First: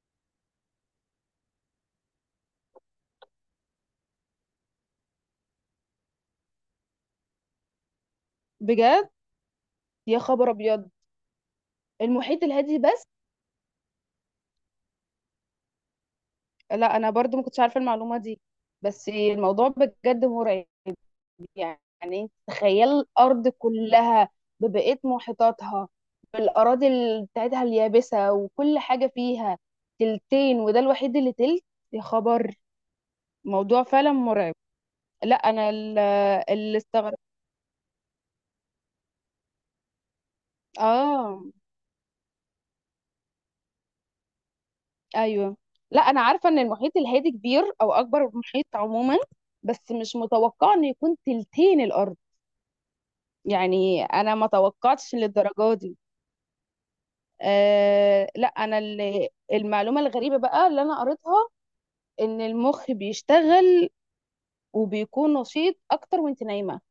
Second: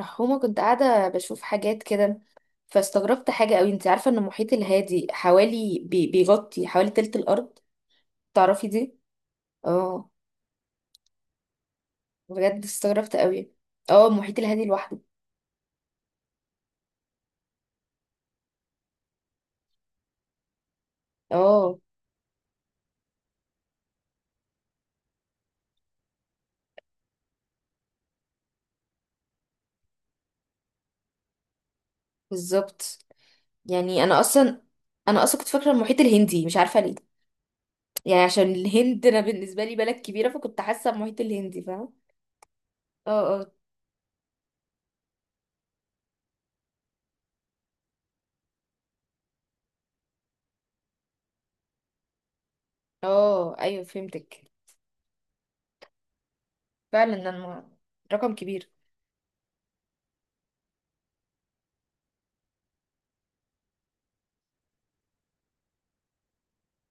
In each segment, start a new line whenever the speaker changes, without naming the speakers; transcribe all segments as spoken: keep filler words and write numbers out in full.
رحومة، كنت قاعدة بشوف حاجات كده. فاستغربت حاجة قوي، انت عارفة ان المحيط الهادي حوالي بي- بيغطي حوالي تلت الارض؟ تعرفي دي؟
بجد؟
اه،
يا خبر ابيض. المحيط
بجد
الهادي بس؟
استغربت قوي. اه المحيط الهادي لوحده.
لا، انا برضو ما كنتش عارفه المعلومه دي. بس الموضوع بجد مرعب.
اه
يعني انت تخيل الارض كلها ببقيه محيطاتها، بالاراضي ال- بتاعتها اليابسه وكل حاجه فيها تلتين، وده الوحيد اللي تلت. يا خبر.
بالظبط.
موضوع
يعني
فعلا
انا
مرعب.
اصلا انا
لا
اصلا كنت
انا
فاكرة
ال-
المحيط الهندي، مش
اللي
عارفة ليه.
استغرب.
يعني عشان الهند انا بالنسبة لي بلد كبيرة، فكنت حاسة المحيط
اه،
الهندي، فاهمة؟ اه اه.
ايوه. لا انا عارفه ان المحيط الهادي كبير، او اكبر محيط عموما، بس مش متوقعه انه يكون تلتين الارض.
اه ايوه
يعني انا ما
فهمتك.
توقعتش للدرجه دي.
فعلا ده الم-
أه
رقم
لا،
كبير.
انا اللي المعلومه الغريبه بقى اللي انا قريتها، ان المخ بيشتغل وبيكون نشيط اكتر وانت نايمه.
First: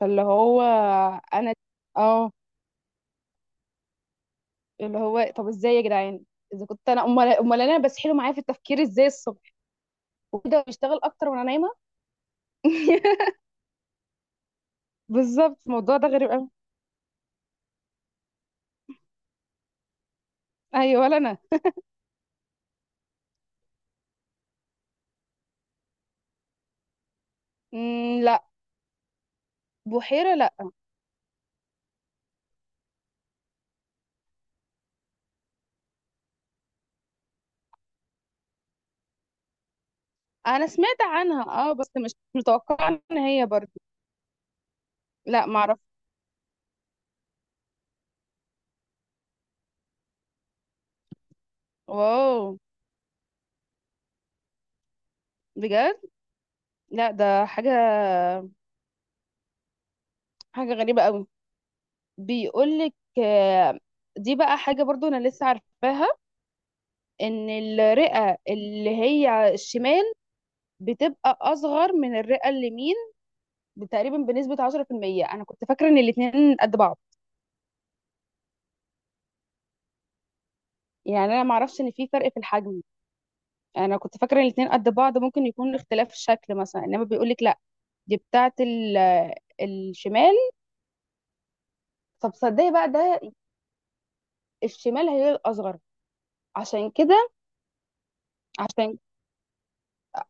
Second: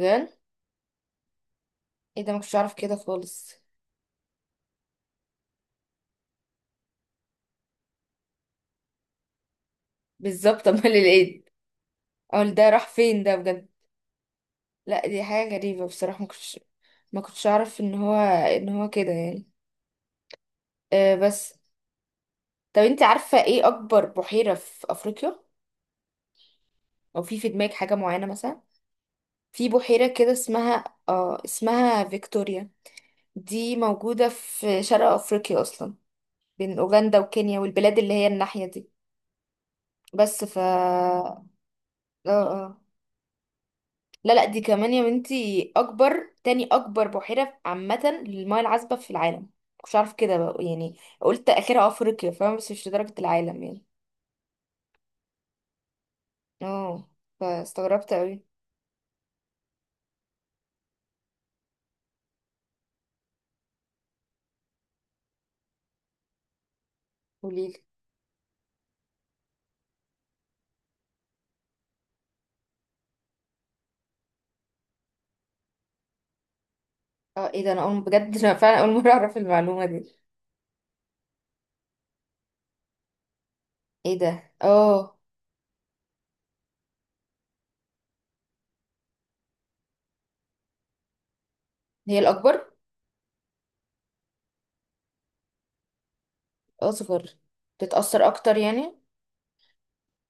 فاللي هو، انا
ايه
اه
ده، ما كنتش اعرف كده خالص.
اللي هو طب ازاي يا جدعان؟ اذا كنت انا، امال امال انا بسحله معايا في التفكير ازاي الصبح، وده
بالظبط. امال
بيشتغل اكتر وانا
ايه،
نايمه.
اقول ده راح فين ده بجد. لا دي حاجة
بالظبط،
غريبة
الموضوع ده
بصراحة. ما
غريب قوي.
كنتش ما كنتش اعرف ان هو ان هو كده يعني.
ايوه
أه
ولا انا.
بس، طب انت عارفة ايه اكبر بحيرة في افريقيا؟ او في في دماغك حاجة
مم،
معينة
لا.
مثلا؟ في بحيرة كده
بحيرة؟ لا.
اسمها اه اسمها فيكتوريا. دي موجودة في شرق افريقيا اصلا، بين اوغندا وكينيا والبلاد اللي هي الناحية دي. بس ف
انا سمعت عنها،
اه
اه، بس مش
اه،
متوقعة ان هي برضو.
لا لا دي كمان يا
لا
بنتي
معرف.
اكبر تاني اكبر بحيرة عامة للمياه العذبة في العالم. مش عارف كده بقى يعني، قلت اخرها افريقيا
واو،
فاهمة، بس مش لدرجة العالم يعني.
بجد.
اه.
لا ده حاجة،
فاستغربت قوي.
حاجة غريبة قوي. بيقولك، آه، دي بقى حاجة برضو انا لسه عارفاها، ان
قوليلي.
الرئة اللي هي الشمال بتبقى اصغر من الرئة اليمين تقريبا بنسبة عشرة في المية. انا كنت فاكرة ان الاتنين قد بعض.
اه ايه ده، انا اول بجد انا فعلا اول مرة اعرف المعلومة دي.
يعني انا معرفش ان في فرق في الحجم. انا كنت
ايه
فاكره
ده
الاتنين قد
اه.
بعض، ممكن يكون اختلاف الشكل مثلا، انما بيقولك لا. دي بتاعه ال- آه، الشمال.
هي
طب
الاكبر؟
صدقي بقى ده، الشمال هي الاصغر. عشان
اصغر.
كده،
بتتأثر اكتر يعني؟
عشان،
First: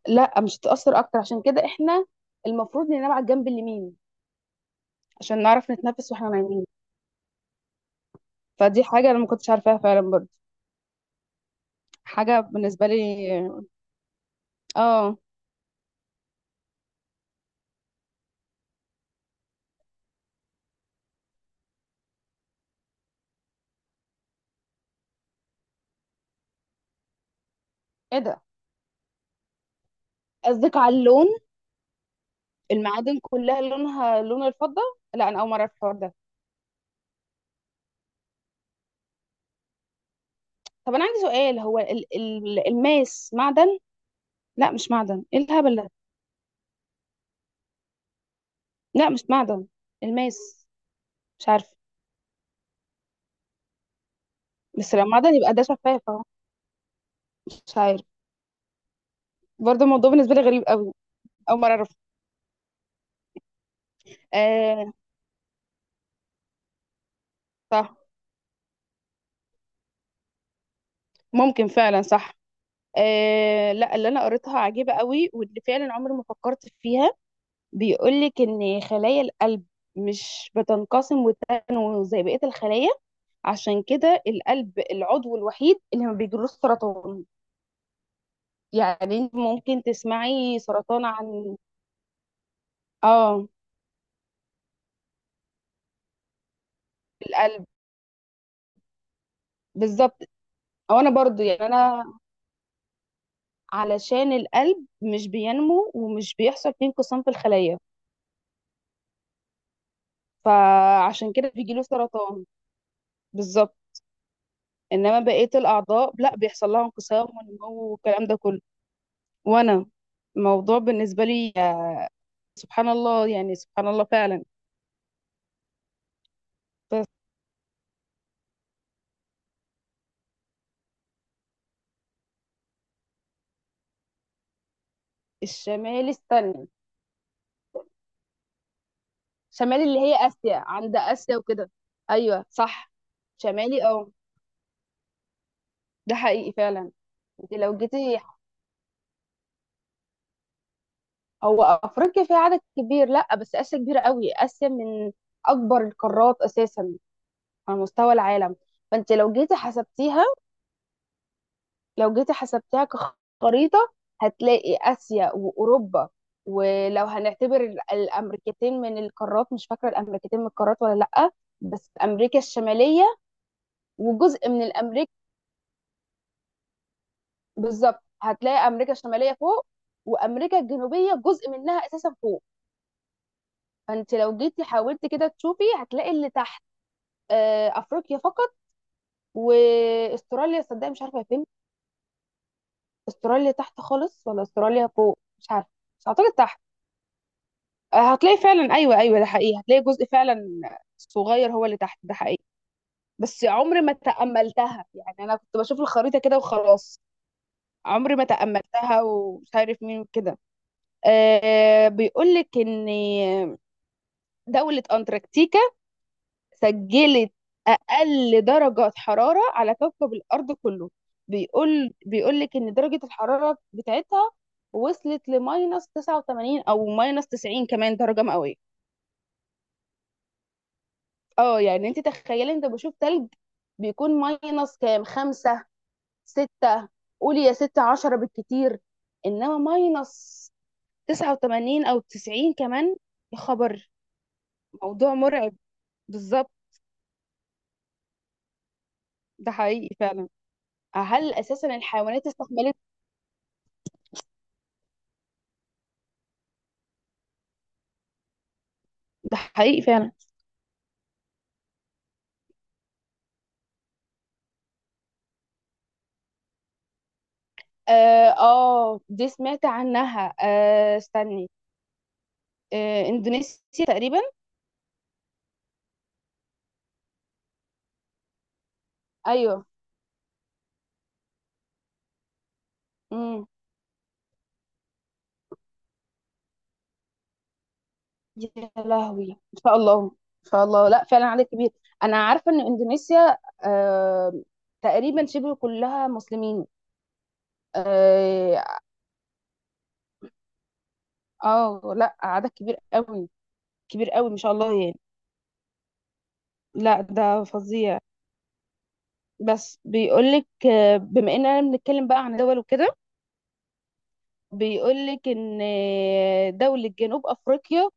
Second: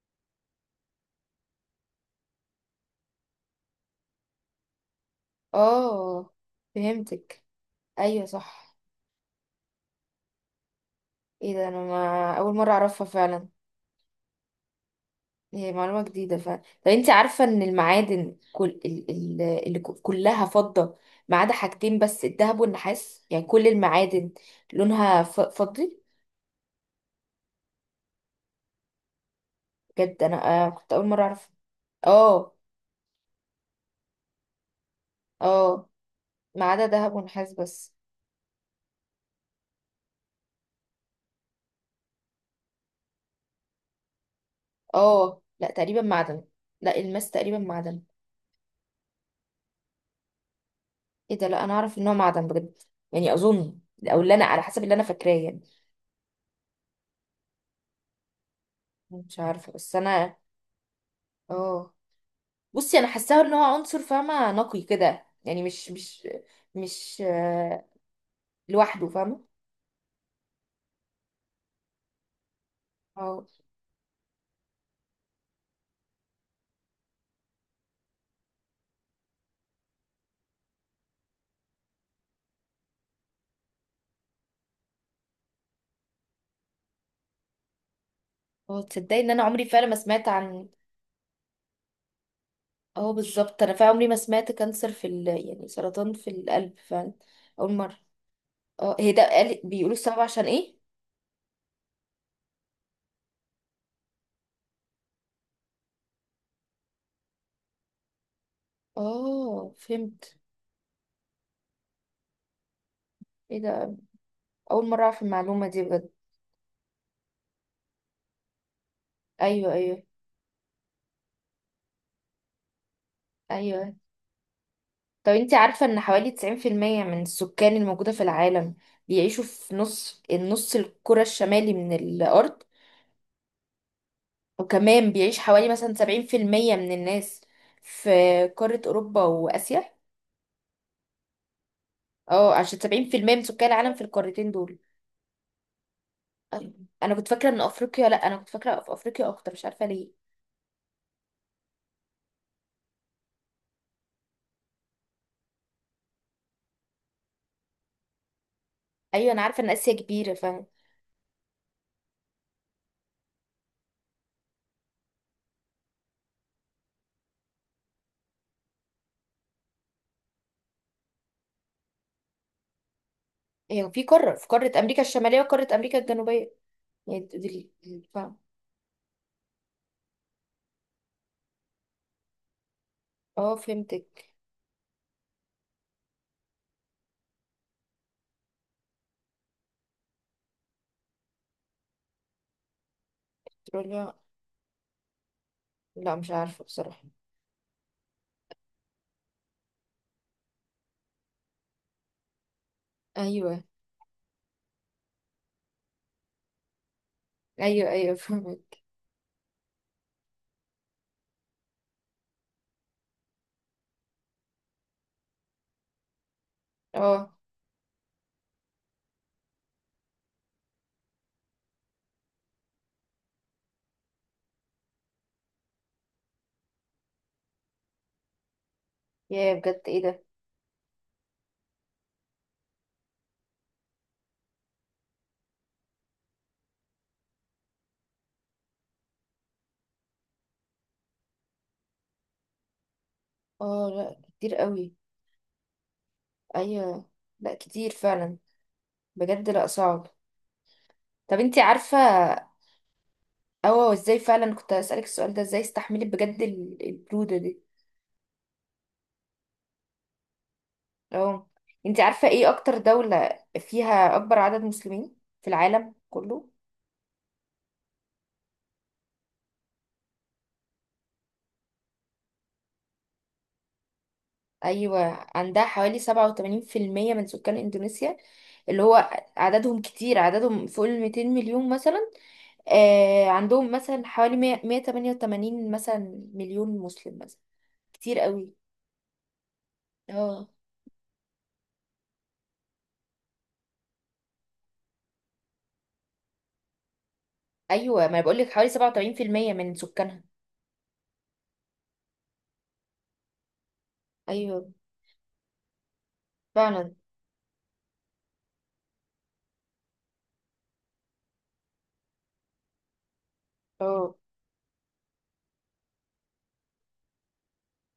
لا مش هتتاثر اكتر. عشان كده احنا المفروض ننام على الجنب اليمين عشان نعرف نتنفس واحنا
اه
نايمين.
فهمتك. ايوه صح.
فدي حاجه انا ما كنتش عارفاها فعلا برضه.
ايه ده، انا ما
حاجه
اول مرة
بالنسبه لي،
اعرفها فعلا.
اه.
هي معلومة جديدة فعلا. طب انت عارفة ان المعادن، كل ال... ال... اللي ك- كلها فضة، ما عدا حاجتين بس الذهب والنحاس، يعني كل المعادن لونها ف... فضي.
ايه ده،
بجد انا آه
قصدك على
كنت اول مرة
اللون؟
اعرف. اه
المعادن كلها لونها لون الفضه؟ لا انا اول مره اعرف
اه،
الحوار ده.
ما عدا ذهب ونحاس بس.
طب انا عندي سؤال، هو ال- ال- الماس معدن؟ لا مش معدن، ايه
اه لا
الهبل ده.
تقريبا معدن، لا الماس تقريبا معدن.
لا مش معدن الماس.
ايه ده،
مش
لا انا
عارفه.
اعرف ان هو معدن بجد. يعني اظن، او اللي انا على حسب اللي
بس
انا
لو
فاكراه
معدن يبقى
يعني.
ده شفاف اهو. مش عارف.
مش عارفة،
برضه
بس
الموضوع بالنسبه
انا،
لي غريب قوي، اول مره اعرف.
اه، بصي انا حاساه ان هو عنصر، فاهمه؟ نقي
آه،
كده يعني، مش مش مش آه،
صح.
لوحده، فاهمه؟
ممكن فعلا، صح.
اه
آه، لا اللي انا قريتها عجيبه قوي، واللي فعلا عمري ما فكرت فيها. بيقول لك ان خلايا القلب مش بتنقسم وتنمو زي بقيه الخلايا. عشان كده القلب العضو الوحيد اللي ما بيجيلوش سرطان.
اه،
يعني
تصدقي ان
انت
انا عمري
ممكن
فعلا ما سمعت
تسمعي
عن،
سرطان عن،
اه
اه،
بالظبط، انا فعلا عمري ما سمعت كانسر في ال... يعني سرطان في القلب فعلا،
القلب.
اول مره. اه هي ده قال... بيقولوا السبب
بالظبط.
عشان ايه.
او انا برضو يعني انا، علشان القلب مش بينمو ومش بيحصل فيه انقسام في الخلية،
اه فهمت.
فعشان كده بيجيله سرطان.
ايه
بالظبط.
ده، اول مره
انما
اعرف
بقية
المعلومه دي بجد.
الاعضاء لا، بيحصل لها انقسام ونمو والكلام ده كله.
ايوه
وانا
ايوه
الموضوع بالنسبة لي سبحان الله، يعني سبحان
ايوه،
الله فعلا.
طب انت عارفه ان حوالي تسعين في المية
بس
من السكان الموجوده في العالم بيعيشوا في نص النص الكرة الشمالي من الأرض، وكمان بيعيش حوالي مثلا
الشمال،
سبعين في
استنى.
المية من الناس في قارة أوروبا
شمال
وآسيا.
اللي هي اسيا، عند اسيا وكده. ايوه
اه عشان
صح.
سبعين في المية من سكان
شمالي،
العالم في
اه.
القارتين دول.
ده حقيقي
أيوة.
فعلا.
أنا كنت فاكرة
انت
إن
لو
أفريقيا،
جيتي،
لأ، أنا كنت فاكرة في أفريقيا أكتر، مش عارفة ليه.
هو افريقيا فيها عدد كبير، لا، بس اسيا كبيره قوي. اسيا من اكبر القارات اساسا على مستوى العالم. فانت
أيوة
لو
أنا
جيتي
عارفة إن آسيا
حسبتيها،
كبيرة، فاهم.
لو جيتي حسبتيها كخريطه، هتلاقي اسيا واوروبا. ولو هنعتبر ال- الامريكتين من القارات، مش فاكره الامريكتين من القارات ولا لا، بس امريكا الشماليه
هي في قارة في
وجزء من
قارة أمريكا
الامريكا.
الشمالية وقارة أمريكا الجنوبية. يعني دي- دي-
بالظبط،
دي- فاهم.
هتلاقي امريكا الشماليه فوق وامريكا الجنوبيه جزء منها اساسا فوق.
اه
فانت
فهمتك.
لو جيتي حاولتي كده تشوفي، هتلاقي اللي تحت آه، افريقيا فقط، واستراليا صدق مش عارفه هي فين. استراليا تحت
أستراليا،
خالص ولا استراليا فوق، مش عارفه. بس
لا مش
اعتقد تحت.
عارفة بصراحة.
آه، هتلاقي فعلا، ايوه ايوه، ده حقيقي. هتلاقي جزء فعلا صغير هو اللي تحت، ده حقيقي. بس
أيوة
عمري ما تأملتها. يعني انا كنت بشوف الخريطه كده وخلاص،
أيوة أيوة
عمري ما
فهمت.
تأملتها، ومش عارف مين وكده. أه، بيقول لك ان دولة انتاركتيكا
اه
سجلت اقل درجه حراره على كوكب الارض كله. بيقول بيقول لك ان درجه الحراره بتاعتها وصلت لماينس تسعة وثمانين او ماينس تسعين كمان درجه مئويه.
يا بجد ايه ده.
اه، يعني انت تخيلي، انت بشوف تلج بيكون ماينس كام، خمسة، ستة، قولي يا ستة عشرة بالكتير، انما ماينس تسعة وثمانين او تسعين كمان. يا
اه
خبر،
لا كتير قوي.
موضوع مرعب. بالظبط.
أيوة لا كتير فعلا. بجد
ده
لا
حقيقي
صعب.
فعلا. هل
طب انتي
اساسا
عارفة،
الحيوانات استحملت؟
اه ازاي فعلا، كنت هسألك السؤال ده، ازاي استحملت بجد ال- البرودة دي؟
ده حقيقي فعلا.
اه، انتي عارفة ايه اكتر دولة فيها اكبر عدد مسلمين في العالم كله؟
اه. آه، دي سمعت عنها. آه، استني. آه، اندونيسيا تقريبا.
ايوه عندها حوالي سبعة وثمانين في المية من سكان اندونيسيا، اللي هو
ايوه.
عددهم كتير، عددهم فوق ال مئتين مليون مثلا. آه
امم
عندهم مثلا حوالي مية مية وثمانية وثمانين مثلا مليون مسلم مثلا. كتير قوي.
يا لهوي، ان شاء الله.
اه
ان شاء الله، لا فعلا عليك كبير. انا عارفه ان اندونيسيا، آه تقريبا شبه كلها مسلمين.
ايوه، ما انا بقول لك
اه.
حوالي سبعة وثمانين في المية من سكانها.
آه، لا عدد كبير قوي. كبير قوي ما شاء
ايوه
الله يعني.
فعلا.
لا ده فظيع. بس بيقولك، آه، بما اننا بنتكلم بقى عن دول وكده،
اه
بيقولك ان آه، دولة جنوب افريقيا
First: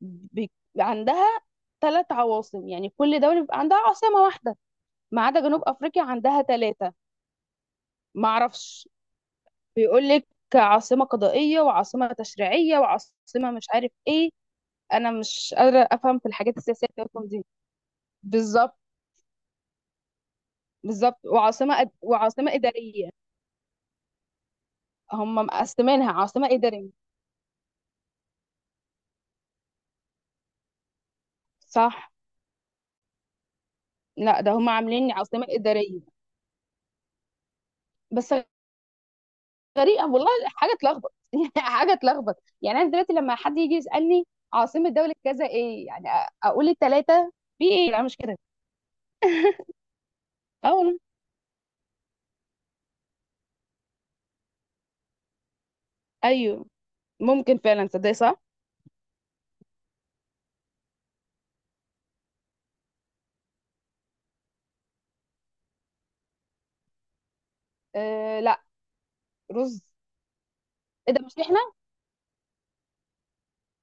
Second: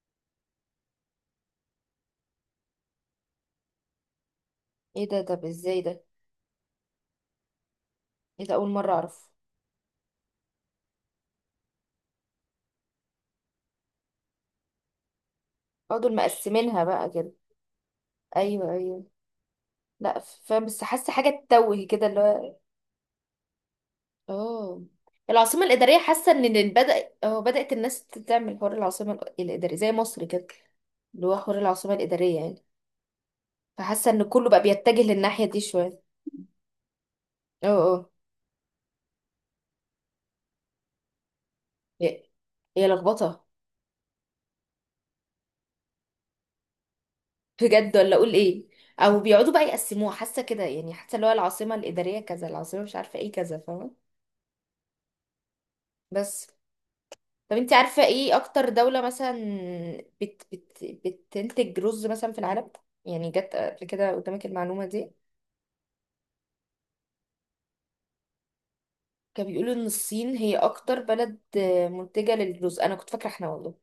بي- عندها ثلاث عواصم. يعني كل دولة بيبقى عندها عاصمة واحدة،
ايه ده،
ما عدا
طب
جنوب
ازاي
أفريقيا
ده؟
عندها ثلاثة. ما
ايه ده، اول
أعرفش.
مره اعرف.
بيقول لك عاصمة قضائية، وعاصمة تشريعية، وعاصمة مش عارف إيه. أنا مش قادرة
اه دول
أفهم في الحاجات
مقسمينها
السياسية
بقى
بتاعتهم
كده.
دي.
ايوه
بالظبط.
ايوه. لا فاهم، بس حاسه
بالظبط،
حاجه
وعاصمة
تتوه
أد...
كده اللي
وعاصمة
هو،
إدارية.
اه،
هم
العاصمه الاداريه.
مقسمينها
حاسه ان
عاصمة
إن
إدارية.
بدا اه بدات الناس تعمل حوار العاصمه الاداريه زي مصر كده، اللي هو حوار العاصمه
صح.
الاداريه يعني. فحاسه ان
لا
كله
ده
بقى
هم
بيتجه
عاملين
للناحيه
عاصمة
دي
إدارية
شويه. اه اه.
بس. غريبه والله. حاجه تلخبط. يعني حاجه
هي
تلخبط. يعني
هي
انا دلوقتي لما
لخبطه،
حد يجي يسالني عاصمه دوله كذا ايه، يعني أ- اقول الثلاثه، في ايه،
بجد،
لا
ولا
مش
اقول
كده.
ايه؟ او بيقعدوا بقى يقسموها، حاسه كده
اه
يعني،
والله.
حاسه اللي هو العاصمه الاداريه كذا، العاصمه مش عارفه ايه كذا، فاهمه؟ بس،
ايوه.
طب
ممكن
انت
فعلا،
عارفة
تصدق،
ايه
صح.
اكتر دولة مثلا بت بت بتنتج رز مثلا في العالم؟ يعني جت قبل كده قدامك المعلومة دي؟
آه، لا.
كانوا بيقولوا
رز؟
ان الصين هي اكتر
ايه ده
بلد
مش احنا؟
منتجة للرز. انا كنت فاكرة احنا والله،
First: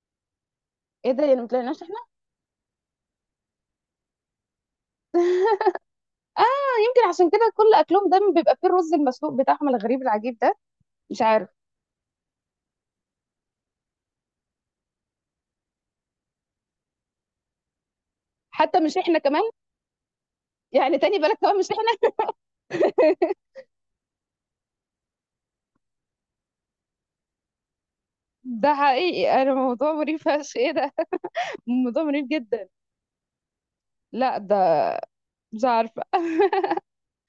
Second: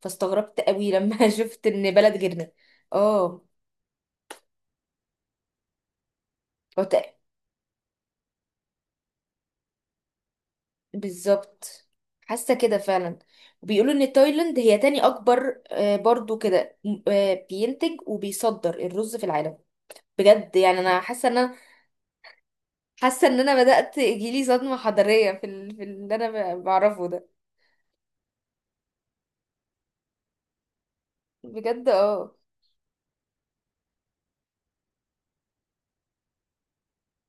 فاستغربت قوي
ايه ده،
لما
يعني ما
شفت
طلعناش
ان
احنا؟
بلد غيرنا. اه
اه.
هو
يمكن
تق-
عشان كده كل اكلهم دايما بيبقى فيه الرز المسلوق بتاعهم الغريب العجيب ده. مش عارف.
بالظبط، حاسة كده فعلا. وبيقولوا ان تايلاند هي تاني اكبر، آه، برضو كده، م- آه، بينتج وبيصدر
حتى مش
الرز
احنا
في
كمان؟
العالم. بجد، يعني
يعني
انا
تاني
حاسة
بالك
ان،
كمان مش احنا.
حاسه ان انا بدات يجيلي صدمه حضاريه في ال... في اللي انا ب- بعرفه ده.
ده حقيقي. انا موضوع مريب فشخ، ايه ده.
بجد
موضوع مريب
اه.
جدا. لا ده، مش عارفه.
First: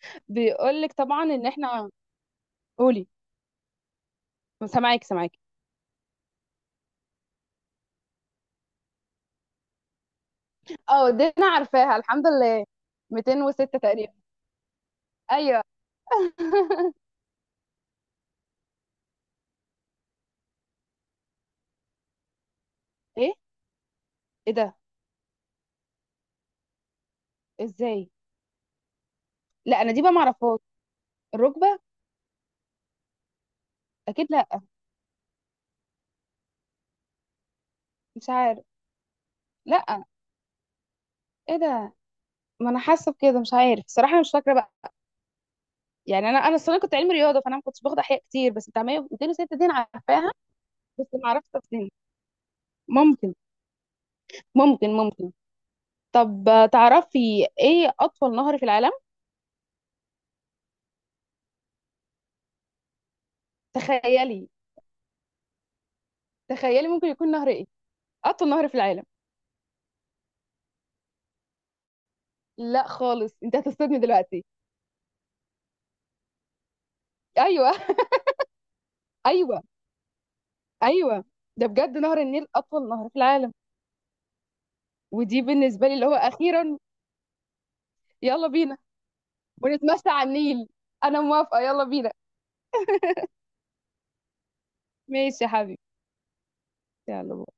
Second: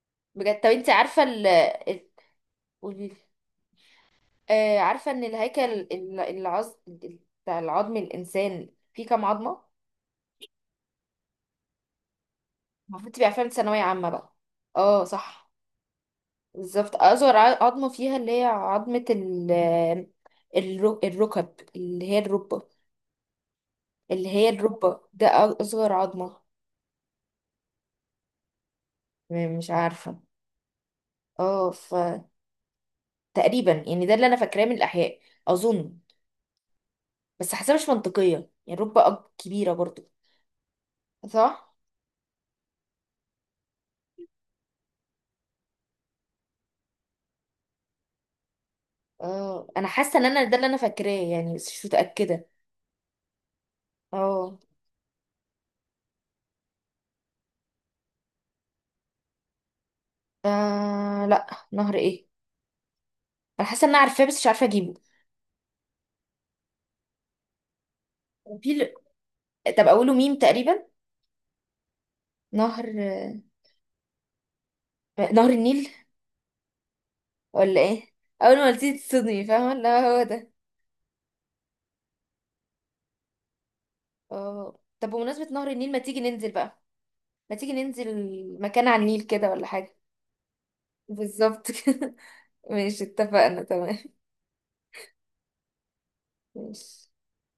بجد طب
بيقول
انت
لك
عارفه
طبعا
ال
ان احنا.
ال-
قولي.
قولي لي. آه
سامعاكي
عارفه ان
سامعاكي.
الهيكل ال- العظ ال- بتاع العظم، الانسان فيه كام عظمه؟
اه دي انا عارفاها الحمد لله.
المفروض تبقى عارفاها من
ميتين وستة
ثانويه عامه
تقريبا.
بقى. اه صح.
ايوه.
بالظبط اصغر ع- عظمه فيها، اللي هي عظمه ال الرو- الركب، اللي هي الركبه،
ايه؟
اللي هي
ايه ده؟
الركبه ده اصغر عظمه.
ازاي؟
م- مش
لا انا دي بقى
عارفه.
معرفهاش،
اه
الركبه.
تقريبا يعني ده اللي
اكيد
انا
لا.
فاكراه من الاحياء، اظن. بس حاسه مش
مش
منطقيه
عارف.
يعني، رب اب كبيره
لا.
برضو.
ايه
صح.
ده. ما انا حاسه بكده مش عارف الصراحه. أنا مش فاكره بقى. يعني انا انا الصراحه كنت علمي رياضه، فانا ما كنتش باخد احياء كتير، بس بتاع مية ميتين وستة دي
اه
انا
انا حاسه ان
عارفاها،
انا ده اللي انا
بس
فاكراه
ما اعرفش
يعني، بس مش
تفاصيلها.
متاكده.
ممكن
اه
ممكن ممكن. طب، آه، تعرفي ايه اطول نهر في العالم؟
آه، لا. نهر ايه؟ انا حاسه ان انا عارفاه بس مش
تخيلي،
عارفه اجيبه.
تخيلي ممكن يكون نهر ايه اطول نهر
وفي
في
ال...
العالم.
طب اقوله ميم تقريبا.
لا
نهر، آه،
خالص انت هتصدمني دلوقتي.
نهر النيل؟
ايوه،
ولا ايه؟ اول ما قلتيه تصدمي،
ايوه،
فاهمه؟ لا هو ده.
ايوه، ده بجد نهر النيل اطول نهر في العالم.
اه طب
ودي
بمناسبه نهر
بالنسبه
النيل،
لي
ما
اللي هو
تيجي ننزل
اخيرا.
بقى، ما تيجي ننزل
يلا بينا،
مكان على النيل كده ولا حاجه؟
ونتمشى على النيل. انا موافقه،
بالظبط
يلا بينا.
كده، ماشي، اتفقنا، تمام.
ماشي يا حبيبي.
ماشي.
يلا.